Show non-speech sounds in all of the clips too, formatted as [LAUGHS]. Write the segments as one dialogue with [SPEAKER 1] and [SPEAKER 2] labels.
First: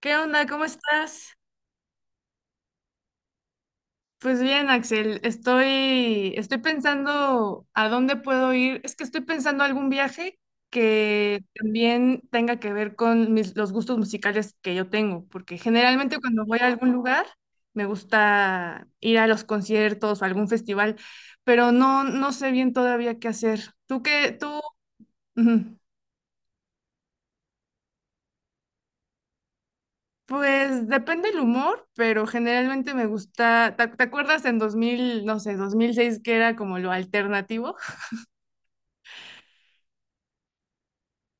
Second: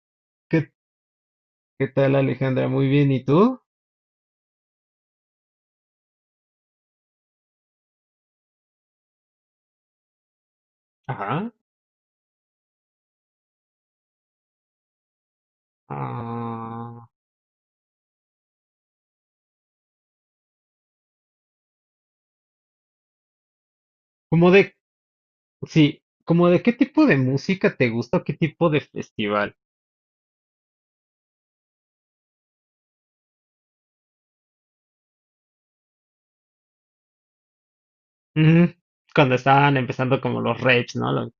[SPEAKER 1] ¿Qué onda? ¿Cómo
[SPEAKER 2] ¿Qué,
[SPEAKER 1] estás?
[SPEAKER 2] qué tal, Alejandra? Muy bien, ¿y tú?
[SPEAKER 1] Pues bien, Axel, estoy pensando a dónde puedo ir. Es que estoy pensando algún viaje que
[SPEAKER 2] Ajá.
[SPEAKER 1] también tenga que ver con los gustos musicales que yo tengo, porque generalmente cuando voy a algún
[SPEAKER 2] Ah,
[SPEAKER 1] lugar me gusta ir a los conciertos o algún festival, pero no sé bien todavía qué hacer. ¿Tú qué?
[SPEAKER 2] ¿cómo
[SPEAKER 1] ¿Tú?
[SPEAKER 2] de,
[SPEAKER 1] Ujú.
[SPEAKER 2] sí, como de qué tipo de música te gusta o qué tipo de festival?
[SPEAKER 1] Pues depende el humor, pero generalmente me gusta, te acuerdas en 2000 no sé, 2006 que era como lo alternativo?
[SPEAKER 2] Mm, cuando estaban empezando como los raves, ¿no?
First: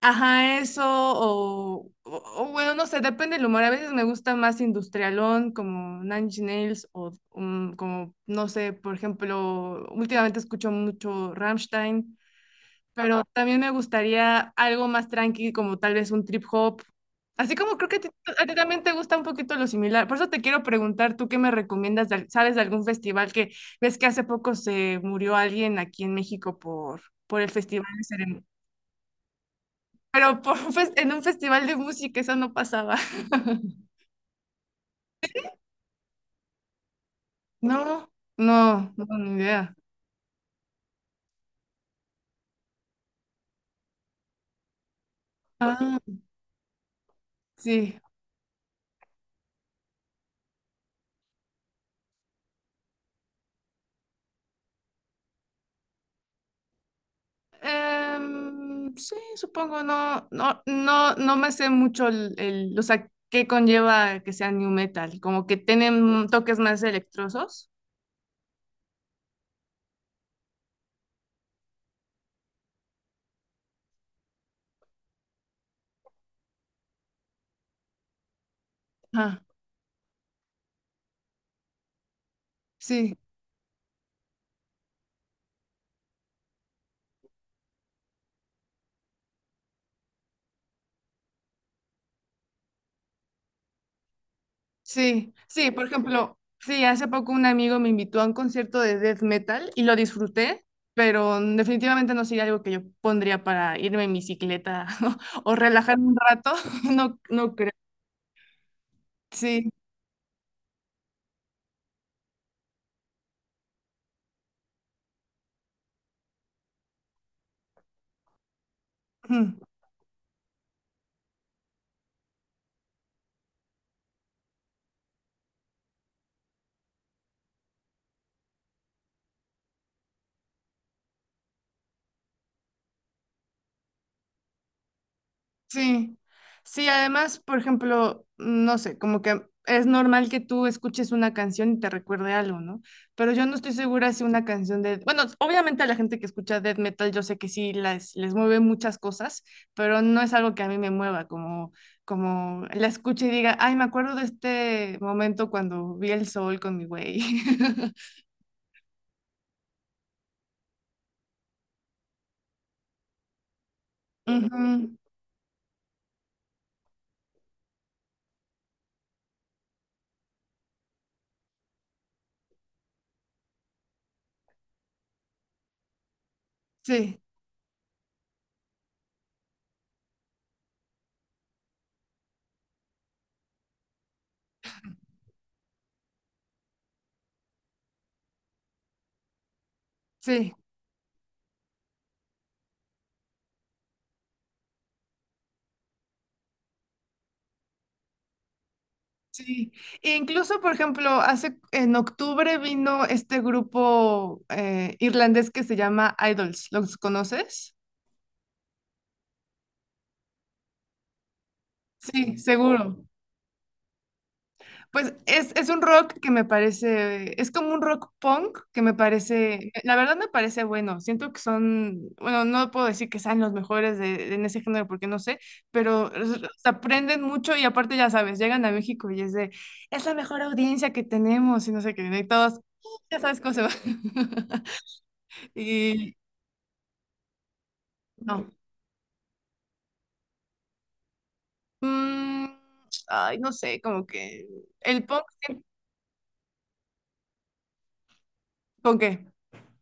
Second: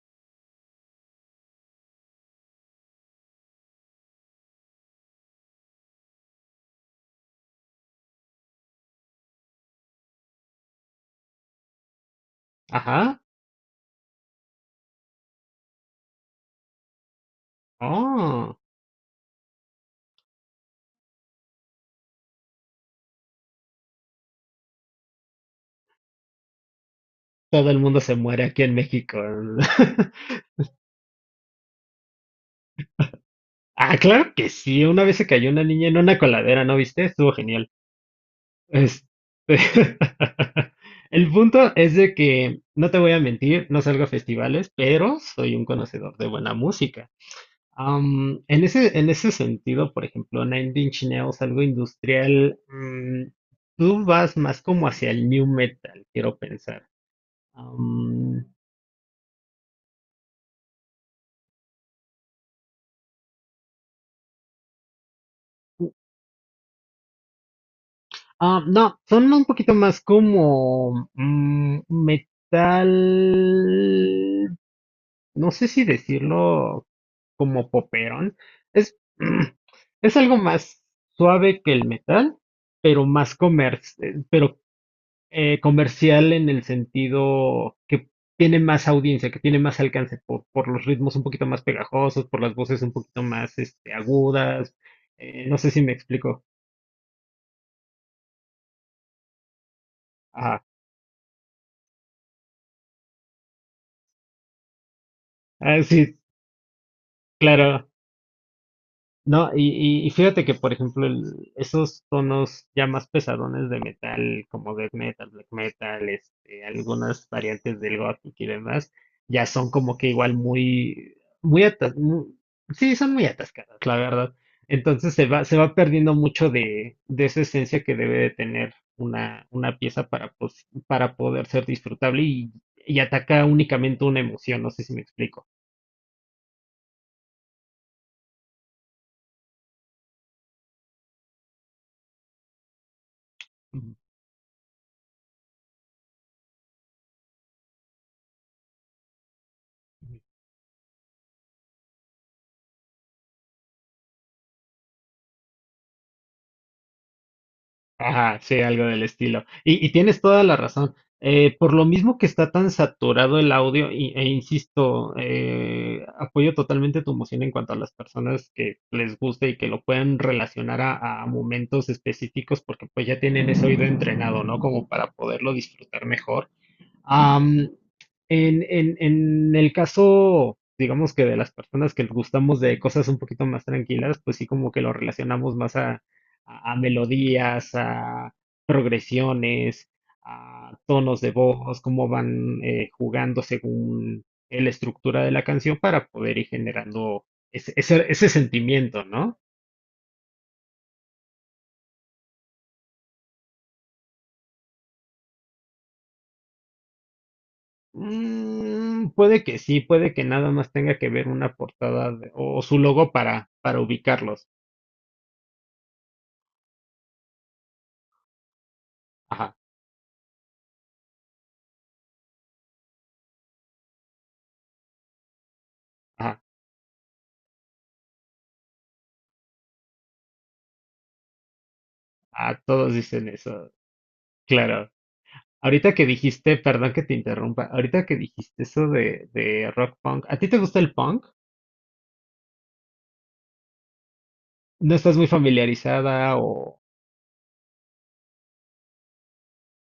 [SPEAKER 1] Ajá, eso, o bueno, no sé, depende el humor. A veces me gusta más industrialón, como Nine Inch Nails, o como, no sé, por ejemplo, últimamente escucho mucho Rammstein.
[SPEAKER 2] Ajá.
[SPEAKER 1] Pero también me gustaría algo más tranqui, como tal vez un trip hop. Así como creo que a ti
[SPEAKER 2] Oh,
[SPEAKER 1] también te gusta un poquito lo similar. Por eso te quiero preguntar, ¿tú qué me recomiendas? ¿Sabes de algún festival que ves que hace poco se murió alguien aquí en México por el
[SPEAKER 2] todo el
[SPEAKER 1] festival
[SPEAKER 2] mundo
[SPEAKER 1] de
[SPEAKER 2] se muere aquí en México.
[SPEAKER 1] Pero
[SPEAKER 2] [LAUGHS]
[SPEAKER 1] por en un festival de música eso no pasaba. [LAUGHS]
[SPEAKER 2] Ah, claro que sí. Una vez se cayó una niña en una coladera, ¿no viste? Estuvo genial.
[SPEAKER 1] No, no,
[SPEAKER 2] Este,
[SPEAKER 1] no, ni idea.
[SPEAKER 2] [LAUGHS] El punto es de que, no te voy a mentir, no salgo a festivales, pero soy un
[SPEAKER 1] Ah,
[SPEAKER 2] conocedor de buena música.
[SPEAKER 1] sí.
[SPEAKER 2] En ese sentido, por ejemplo, Nine Inch Nails, algo industrial, tú vas más como hacia el new metal, quiero pensar. Am,
[SPEAKER 1] Sí, supongo, no me sé mucho o sea, qué conlleva que sea new metal, como que tienen toques más electrosos.
[SPEAKER 2] no, son un poquito más como metal, no sé si decirlo como poperón. Es, [CLEARS THROAT]
[SPEAKER 1] Ah,
[SPEAKER 2] mm, es algo más suave que el metal, pero
[SPEAKER 1] sí,
[SPEAKER 2] pero comercial en el sentido que tiene más audiencia, que tiene más alcance por los ritmos un poquito más pegajosos, por las voces un poquito más agudas.
[SPEAKER 1] sí,
[SPEAKER 2] No
[SPEAKER 1] sí,
[SPEAKER 2] sé si
[SPEAKER 1] por
[SPEAKER 2] me
[SPEAKER 1] ejemplo,
[SPEAKER 2] explico.
[SPEAKER 1] sí, hace poco un amigo me invitó a un concierto de death metal y lo disfruté,
[SPEAKER 2] Ajá.
[SPEAKER 1] pero definitivamente no sería algo que yo pondría para irme en bicicleta [LAUGHS] o
[SPEAKER 2] Ah,
[SPEAKER 1] relajarme un
[SPEAKER 2] sí,
[SPEAKER 1] rato, [LAUGHS] no, no creo.
[SPEAKER 2] claro. No,
[SPEAKER 1] Sí.
[SPEAKER 2] y, y, y fíjate que, por ejemplo, esos tonos ya más pesadones de metal, como death metal, black metal, este, algunas variantes del gothic y demás, ya son como que igual muy atas, mu- sí, son muy atascadas, la verdad. Entonces se va perdiendo mucho de esa esencia que debe de tener una pieza para, para poder ser disfrutable y ataca únicamente una emoción, no sé si me explico.
[SPEAKER 1] Sí, sí, además, por ejemplo, no sé, como que es normal que tú escuches una canción y te recuerde algo, ¿no? Pero yo no estoy segura si una canción de, bueno, obviamente a la gente que escucha death metal yo sé que sí les mueve muchas cosas, pero no es algo que a mí me mueva, como la escuche y diga, ay, me acuerdo de este momento cuando vi el sol con mi güey. [LAUGHS]
[SPEAKER 2] Ajá, sí, algo del estilo. Y tienes toda la razón. Por lo mismo que está tan saturado el audio, e
[SPEAKER 1] Ujú,
[SPEAKER 2] insisto, apoyo totalmente tu emoción en cuanto a las personas que les guste y que lo puedan relacionar a momentos específicos, porque pues ya tienen ese oído entrenado, ¿no? Como para poderlo disfrutar mejor.
[SPEAKER 1] sí,
[SPEAKER 2] Am, en el caso, digamos que de las personas que gustamos de cosas un poquito más tranquilas, pues sí como que lo relacionamos más a, a melodías, a progresiones,
[SPEAKER 1] sí.
[SPEAKER 2] a tonos de voz, cómo van jugando según la estructura de la canción para poder ir generando ese sentimiento, ¿no?
[SPEAKER 1] Sí, e incluso por ejemplo, hace en octubre vino este grupo irlandés que se llama Idols, ¿los conoces?
[SPEAKER 2] Mm, puede que sí, puede que nada más tenga que ver una portada
[SPEAKER 1] Sí,
[SPEAKER 2] o su
[SPEAKER 1] seguro.
[SPEAKER 2] logo para ubicarlos.
[SPEAKER 1] Es un rock que me parece, es como un rock punk que me
[SPEAKER 2] Ajá.
[SPEAKER 1] parece, la verdad me parece bueno, siento que son, bueno, no puedo decir que sean los mejores en ese género porque no sé, pero
[SPEAKER 2] Ah,
[SPEAKER 1] se aprenden mucho y aparte ya sabes, llegan a México y es de, es la mejor audiencia que tenemos y no sé qué, y
[SPEAKER 2] ah,
[SPEAKER 1] todos,
[SPEAKER 2] todos
[SPEAKER 1] ya
[SPEAKER 2] dicen
[SPEAKER 1] sabes cómo se va.
[SPEAKER 2] eso,
[SPEAKER 1] [LAUGHS]
[SPEAKER 2] claro. Ahorita que
[SPEAKER 1] Y
[SPEAKER 2] dijiste, perdón que te interrumpa, ahorita que
[SPEAKER 1] no.
[SPEAKER 2] dijiste eso de rock punk, ¿a ti te gusta el punk?
[SPEAKER 1] Mm, ay, no sé, como que
[SPEAKER 2] ¿No
[SPEAKER 1] el
[SPEAKER 2] estás
[SPEAKER 1] punk,
[SPEAKER 2] muy
[SPEAKER 1] sí,
[SPEAKER 2] familiarizada o
[SPEAKER 1] ¿con qué?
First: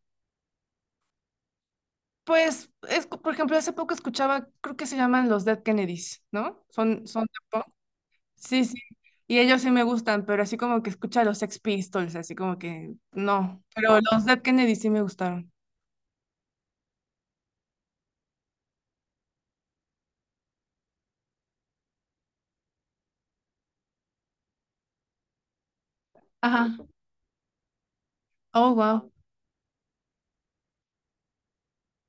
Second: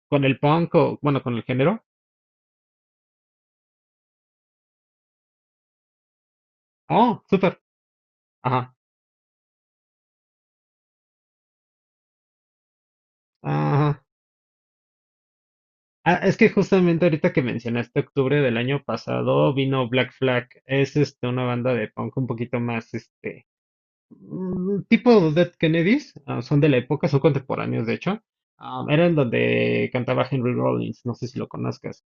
[SPEAKER 2] con el punk o, bueno, con el género?
[SPEAKER 1] Pues, por ejemplo, hace poco escuchaba, creo que se llaman los Dead Kennedys, ¿no? Son, son
[SPEAKER 2] Oh,
[SPEAKER 1] de
[SPEAKER 2] súper.
[SPEAKER 1] punk. Sí,
[SPEAKER 2] Ajá.
[SPEAKER 1] sí. Y ellos sí me gustan, pero así como que escucha los Sex Pistols, así como que no. Pero
[SPEAKER 2] Ajá.
[SPEAKER 1] los Dead Kennedys sí me gustaron.
[SPEAKER 2] Ah, es que justamente ahorita que mencionaste octubre del año pasado vino Black Flag. Es este una banda de punk un poquito más este, tipo Dead Kennedys, ah, son
[SPEAKER 1] Ajá.
[SPEAKER 2] de la época, son contemporáneos de hecho.
[SPEAKER 1] Oh, wow.
[SPEAKER 2] Eran donde cantaba Henry Rollins, no sé si lo conozcas.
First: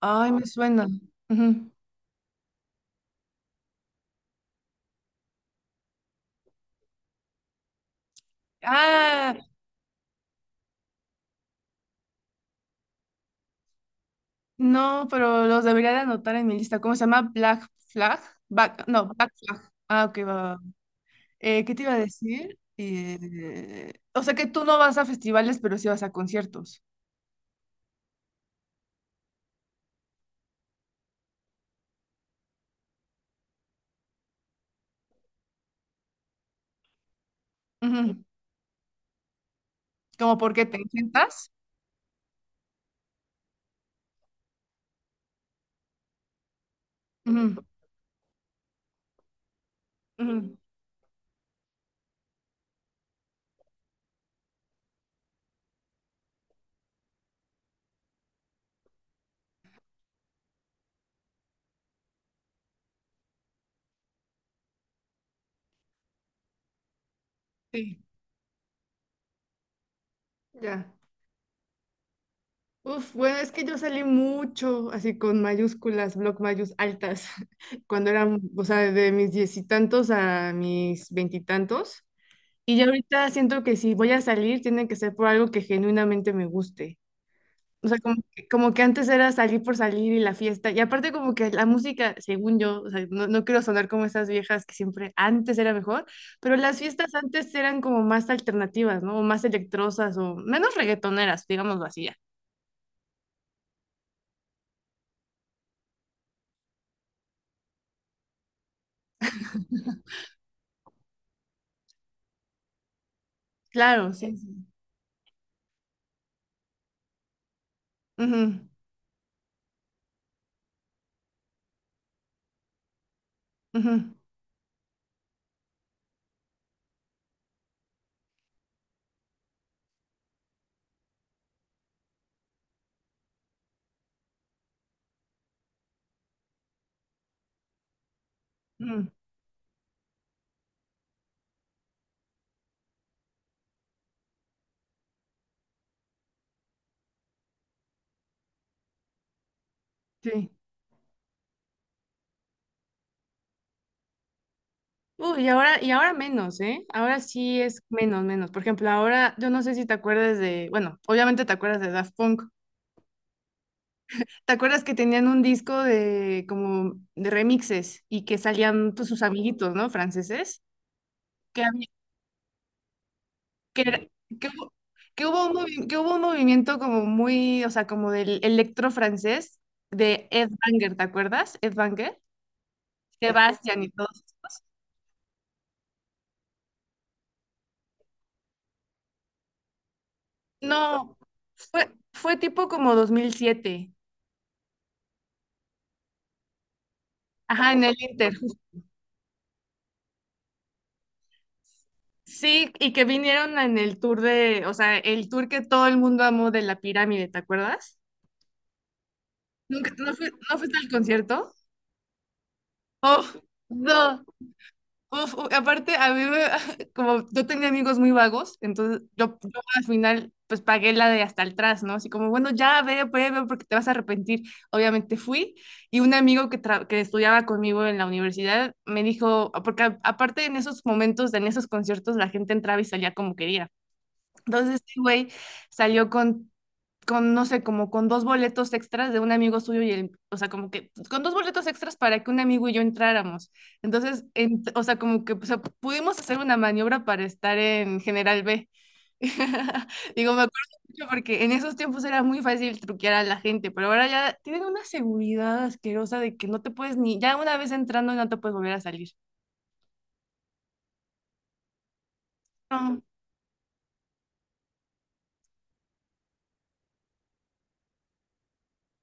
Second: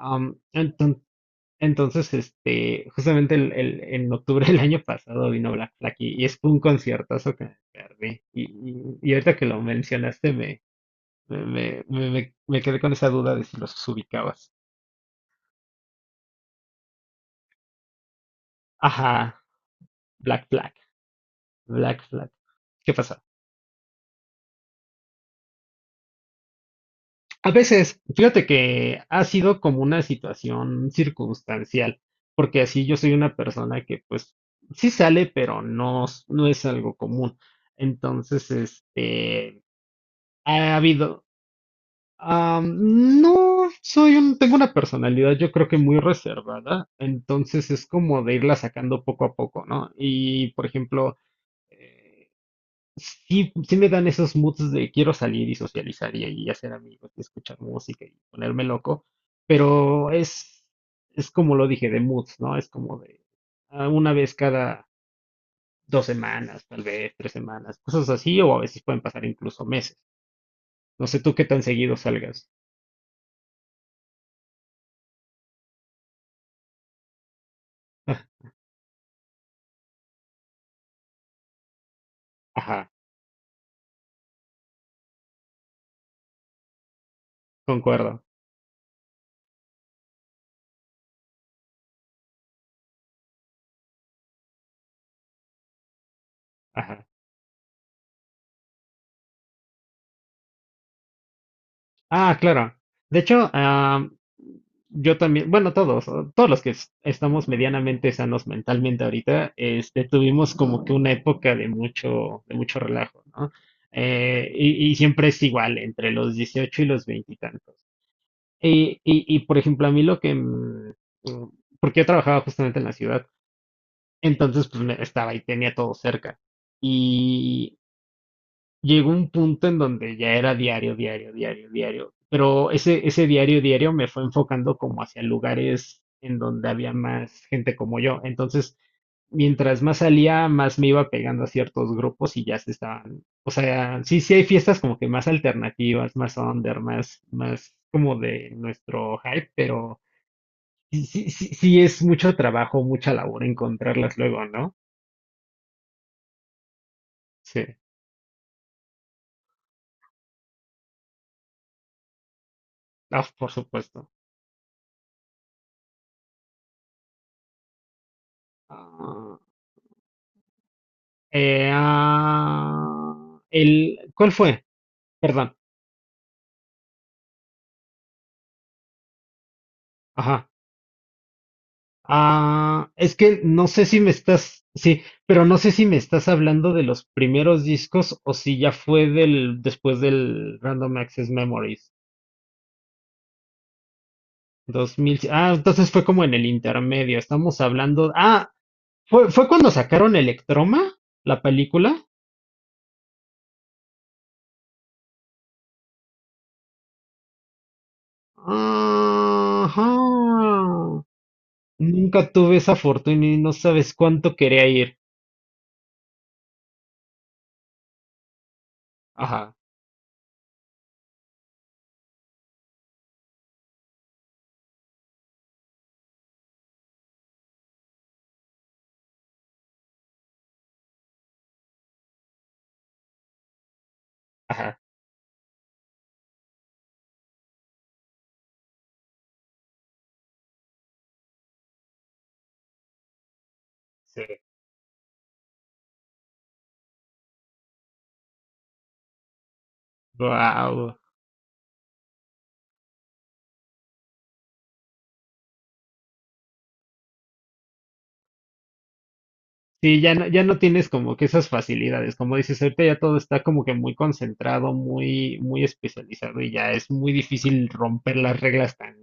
[SPEAKER 1] Ay, me suena.
[SPEAKER 2] enton-
[SPEAKER 1] Ujú.
[SPEAKER 2] entonces, este, justamente en octubre del año pasado vino Black Flag y es un conciertazo que me perdí. Y ahorita
[SPEAKER 1] Ah,
[SPEAKER 2] que lo mencionaste me quedé con esa duda de si los ubicabas.
[SPEAKER 1] no, pero los debería de anotar en mi lista. ¿Cómo se llama? Black Flag. Back, no, Black
[SPEAKER 2] Ajá,
[SPEAKER 1] Flag. Ah, ok, va. Va,
[SPEAKER 2] Black
[SPEAKER 1] va.
[SPEAKER 2] Flag,
[SPEAKER 1] ¿Qué te iba a
[SPEAKER 2] Black Flag.
[SPEAKER 1] decir?
[SPEAKER 2] ¿Qué pasa?
[SPEAKER 1] O sea que tú no vas a festivales, pero sí vas a conciertos.
[SPEAKER 2] A veces, fíjate que ha sido como una situación circunstancial, porque así yo soy una persona que pues sí sale, pero no es algo común.
[SPEAKER 1] Ujú.
[SPEAKER 2] Entonces, este,
[SPEAKER 1] ¿Cómo por qué te
[SPEAKER 2] ha habido,
[SPEAKER 1] encantas?
[SPEAKER 2] no soy un, tengo una personalidad yo creo que muy reservada, entonces es como de irla sacando poco a poco, ¿no? Y por ejemplo, eh, sí me dan esos moods de quiero salir y socializar y hacer amigos y escuchar música y ponerme loco, pero es como lo dije, de moods, ¿no? Es como de una vez cada dos semanas, tal vez tres semanas,
[SPEAKER 1] Sí,
[SPEAKER 2] cosas así, o a veces pueden pasar incluso meses.
[SPEAKER 1] ya.
[SPEAKER 2] No sé tú qué tan seguido salgas.
[SPEAKER 1] Uf, bueno, es que yo salí mucho así con mayúsculas, bloc mayús altas, [LAUGHS] cuando
[SPEAKER 2] [LAUGHS]
[SPEAKER 1] eran, o sea, de mis diez y tantos a mis veintitantos. Y, tantos. Y ya
[SPEAKER 2] Ajá,
[SPEAKER 1] ahorita siento que si voy a salir, tiene que ser por algo que genuinamente me guste. O sea,
[SPEAKER 2] concuerdo.
[SPEAKER 1] como que antes era salir por salir y la fiesta. Y aparte como que la música, según yo, o sea, no quiero sonar como esas viejas que siempre antes era mejor, pero las
[SPEAKER 2] Ajá.
[SPEAKER 1] fiestas antes eran como más alternativas, ¿no? O más electrosas o menos reggaetoneras, digámoslo así ya.
[SPEAKER 2] Ah, claro. De hecho, yo también, bueno, todos, o todos los que estamos medianamente sanos mentalmente ahorita, este, tuvimos como que una época de mucho relajo, ¿no?
[SPEAKER 1] Claro, sí.
[SPEAKER 2] Eh,
[SPEAKER 1] sí.
[SPEAKER 2] y, y siempre es igual, entre los 18 y los 20 y tantos.
[SPEAKER 1] Ujú,
[SPEAKER 2] Y por ejemplo, a mí lo que, mm, porque yo trabajaba justamente en la ciudad,
[SPEAKER 1] ujú,
[SPEAKER 2] entonces estaba y tenía todo cerca llegó un punto en donde ya era diario, diario, diario, diario. Pero ese diario, diario me fue enfocando como hacia lugares en donde había más gente como yo. Entonces,
[SPEAKER 1] ujú,
[SPEAKER 2] mientras más salía, más me iba pegando a ciertos grupos y ya se estaban. O sea, sí hay fiestas como que más alternativas, más under, más como de nuestro hype, pero
[SPEAKER 1] sí.
[SPEAKER 2] sí, es mucho trabajo, mucha labor encontrarlas luego, ¿no?
[SPEAKER 1] Uy, y ahora menos, ¿eh? Ahora sí
[SPEAKER 2] Sí,
[SPEAKER 1] es menos. Por ejemplo, ahora yo no sé si te acuerdas de, bueno, obviamente te acuerdas de Daft Punk.
[SPEAKER 2] ah, por supuesto.
[SPEAKER 1] ¿Te acuerdas que tenían un disco de como de remixes y que salían pues, sus
[SPEAKER 2] Ah,
[SPEAKER 1] amiguitos, ¿no? Franceses, que,
[SPEAKER 2] Eh,
[SPEAKER 1] había-
[SPEAKER 2] ah,
[SPEAKER 1] que, era-
[SPEAKER 2] ¿Cuál
[SPEAKER 1] que
[SPEAKER 2] fue?
[SPEAKER 1] hubo, que hubo un
[SPEAKER 2] Perdón.
[SPEAKER 1] movimiento como muy, o sea, como del electro francés de
[SPEAKER 2] Ajá.
[SPEAKER 1] Ed Banger, ¿te acuerdas? Ed Banger,
[SPEAKER 2] Ah, es que no
[SPEAKER 1] Sebastián
[SPEAKER 2] sé
[SPEAKER 1] y
[SPEAKER 2] si me
[SPEAKER 1] todos estos.
[SPEAKER 2] estás, sí, pero no sé si me estás hablando de los primeros discos o si ya fue después del Random
[SPEAKER 1] No,
[SPEAKER 2] Access Memories.
[SPEAKER 1] fue tipo como 2007.
[SPEAKER 2] 2000, ah, entonces fue como en el intermedio. Estamos
[SPEAKER 1] Ajá, en el
[SPEAKER 2] hablando,
[SPEAKER 1] Inter.
[SPEAKER 2] fue cuando sacaron Electroma, la película.
[SPEAKER 1] Sí, y que vinieron en el tour de, o sea, el tour que todo el mundo amó de la pirámide, ¿te acuerdas?
[SPEAKER 2] Ajá.
[SPEAKER 1] ¿Nunca, no, no fuiste al concierto?
[SPEAKER 2] Nunca tuve esa
[SPEAKER 1] Oh,
[SPEAKER 2] fortuna y no sabes
[SPEAKER 1] no.
[SPEAKER 2] cuánto quería ir.
[SPEAKER 1] Uf, aparte, [LAUGHS] como yo tenía amigos muy vagos, entonces
[SPEAKER 2] Ajá,
[SPEAKER 1] yo al final pues pagué la de hasta atrás, ¿no? Así como, bueno, ya ve, ve, ve, porque te vas a arrepentir. Obviamente fui y un amigo que estudiaba conmigo en la universidad me dijo, porque aparte en esos momentos, en esos conciertos, la gente entraba y salía como quería. Entonces,
[SPEAKER 2] ajá.
[SPEAKER 1] este güey salió con no sé, como con dos boletos extras de un amigo suyo y el, o sea, como que con dos boletos extras para que un amigo y yo entráramos. Entonces,
[SPEAKER 2] Sí.
[SPEAKER 1] o sea, como que o sea, pudimos hacer una maniobra para estar en General B. [LAUGHS] Digo, me acuerdo
[SPEAKER 2] Wow.
[SPEAKER 1] mucho porque en esos tiempos era muy fácil truquear a la gente, pero ahora ya tienen una seguridad asquerosa de que no te puedes ni, ya una vez entrando no te puedes volver a salir.
[SPEAKER 2] Sí, ya no tienes como que esas facilidades. Como dices, ahorita ya
[SPEAKER 1] No,
[SPEAKER 2] todo está como que muy concentrado, muy especializado y ya es muy difícil romper las reglas tan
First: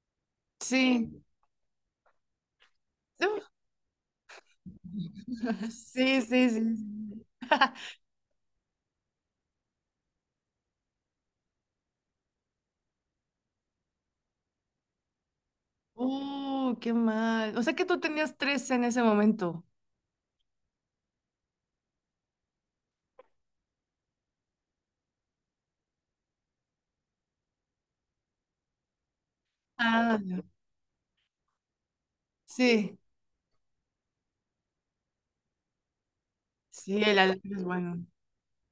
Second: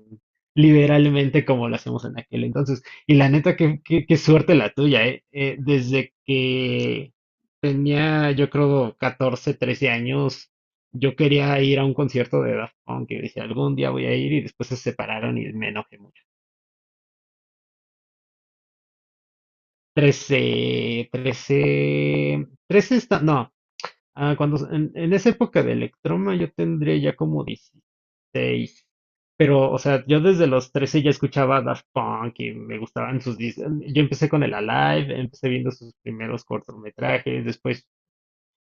[SPEAKER 1] sí.
[SPEAKER 2] liberalmente como lo hacemos en aquel entonces. Y la neta,
[SPEAKER 1] [LAUGHS]
[SPEAKER 2] qué suerte la tuya, ¿eh? Desde
[SPEAKER 1] Sí, sí, sí. sí.
[SPEAKER 2] que tenía, yo creo, 14, 13 años, yo quería ir a un concierto de Daft Punk y decía, algún día voy a ir y después se separaron y me enojé
[SPEAKER 1] Oh, qué mal. O sea que tú tenías tres en ese momento.
[SPEAKER 2] trece está, no, en esa época de Electroma yo tendría ya como 16, pero, o sea,
[SPEAKER 1] Ah,
[SPEAKER 2] yo desde los 13 ya escuchaba Daft Punk y me
[SPEAKER 1] sí,
[SPEAKER 2] gustaban sus discos, yo empecé con el Alive, empecé viendo sus primeros
[SPEAKER 1] sí, el
[SPEAKER 2] cortometrajes,
[SPEAKER 1] alambre es
[SPEAKER 2] después,
[SPEAKER 1] bueno.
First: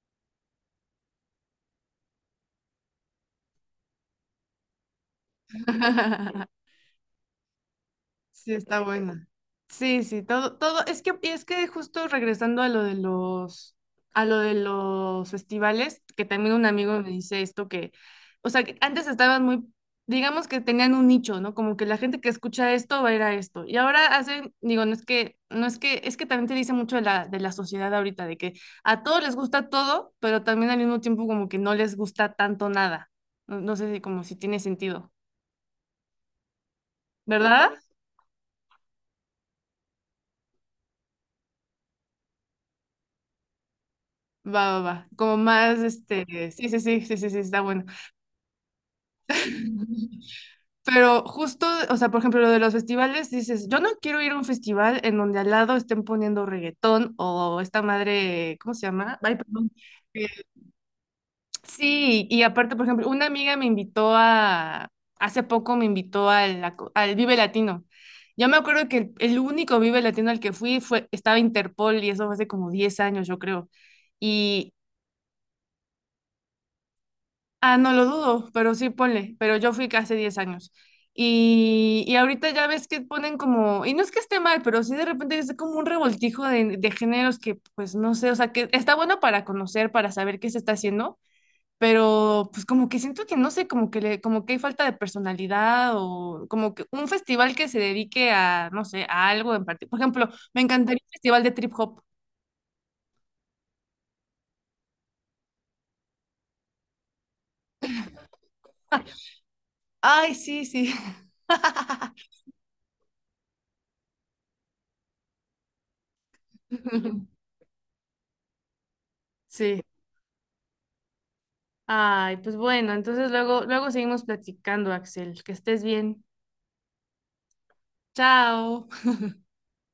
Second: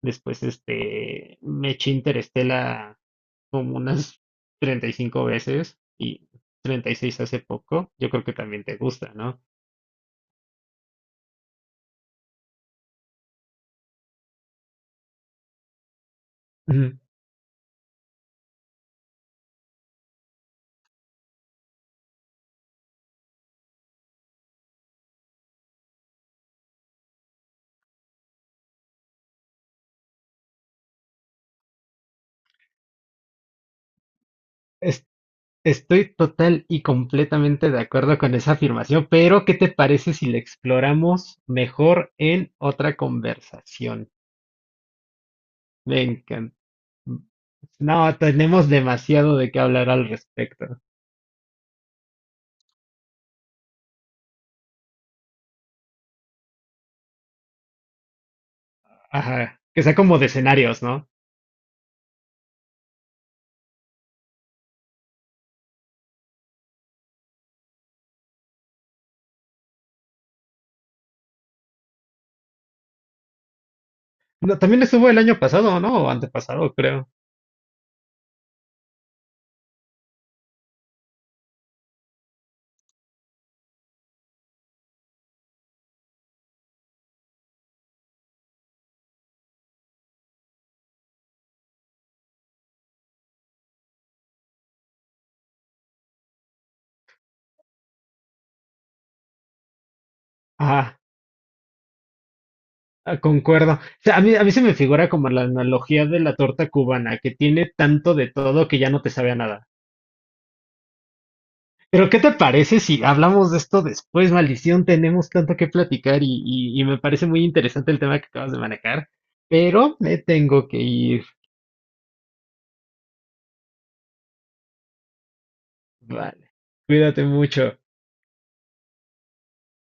[SPEAKER 2] después, este, me eché Interestela como unas 35 veces y
[SPEAKER 1] [LAUGHS]
[SPEAKER 2] 36 hace poco, yo creo que
[SPEAKER 1] Sí,
[SPEAKER 2] también te
[SPEAKER 1] está
[SPEAKER 2] gusta,
[SPEAKER 1] buena.
[SPEAKER 2] ¿no?
[SPEAKER 1] Sí, sí, todo, todo, es que justo regresando a lo de los, a lo de los festivales, que también un
[SPEAKER 2] Ujú.
[SPEAKER 1] amigo me dice esto que, o sea, que antes estaban muy, digamos que tenían un nicho, ¿no? Como que la gente que escucha esto va a ir a esto. Y ahora hacen, digo, no es que, no es que, es que también te dice mucho de de la sociedad ahorita, de que a todos les gusta todo, pero también al mismo tiempo como que no les gusta tanto nada. No, no sé si como si tiene sentido,
[SPEAKER 2] Estoy total y completamente
[SPEAKER 1] ¿verdad?
[SPEAKER 2] de acuerdo con esa afirmación, pero ¿qué te parece si la exploramos mejor en otra conversación?
[SPEAKER 1] Va, va, va. Como más,
[SPEAKER 2] Me
[SPEAKER 1] este,
[SPEAKER 2] encanta.
[SPEAKER 1] sí, sí, sí, sí, sí, sí, está bueno.
[SPEAKER 2] No, tenemos demasiado de qué hablar al
[SPEAKER 1] [LAUGHS]
[SPEAKER 2] respecto.
[SPEAKER 1] Pero justo, o sea, por ejemplo, lo de los festivales, dices, yo no quiero ir a un festival en donde al lado estén poniendo reggaetón o esta madre, ¿cómo se llama? Ay,
[SPEAKER 2] Ajá,
[SPEAKER 1] perdón.
[SPEAKER 2] que sea como
[SPEAKER 1] Eh,
[SPEAKER 2] de escenarios, ¿no?
[SPEAKER 1] Sí, y aparte, por ejemplo, una amiga me invitó a, hace poco me invitó al Vive Latino. Yo me acuerdo que el único Vive Latino al que fui fue, estaba Interpol y eso fue hace como 10 años, yo creo.
[SPEAKER 2] No, también estuvo el año pasado, ¿no? O antepasado, creo.
[SPEAKER 1] Ah, no lo dudo, pero sí ponle, pero yo fui hace 10 años. Y ahorita ya ves que ponen como, y no es que esté mal, pero sí de repente es como un revoltijo de géneros que pues no sé, o sea, que está bueno para conocer, para saber qué se está haciendo, pero pues como que siento que no sé, como que le, como que hay falta de personalidad o como que un festival que se dedique a, no sé, a algo en particular. Por ejemplo, me
[SPEAKER 2] Ajá,
[SPEAKER 1] encantaría un festival de trip hop.
[SPEAKER 2] ah, concuerdo. O sea, a mí se me figura como la analogía de la torta cubana, que tiene tanto de todo que ya no te sabe a nada.
[SPEAKER 1] Ay, sí, sí. [LAUGHS]
[SPEAKER 2] Pero ¿qué te parece si hablamos de esto después? Maldición, tenemos tanto que platicar y me parece muy interesante el tema que acabas de manejar,
[SPEAKER 1] Sí.
[SPEAKER 2] pero me tengo que ir.
[SPEAKER 1] Ay, pues bueno, entonces luego, luego seguimos platicando, Axel. Que estés bien.
[SPEAKER 2] Vale, cuídate mucho.
[SPEAKER 1] Chao.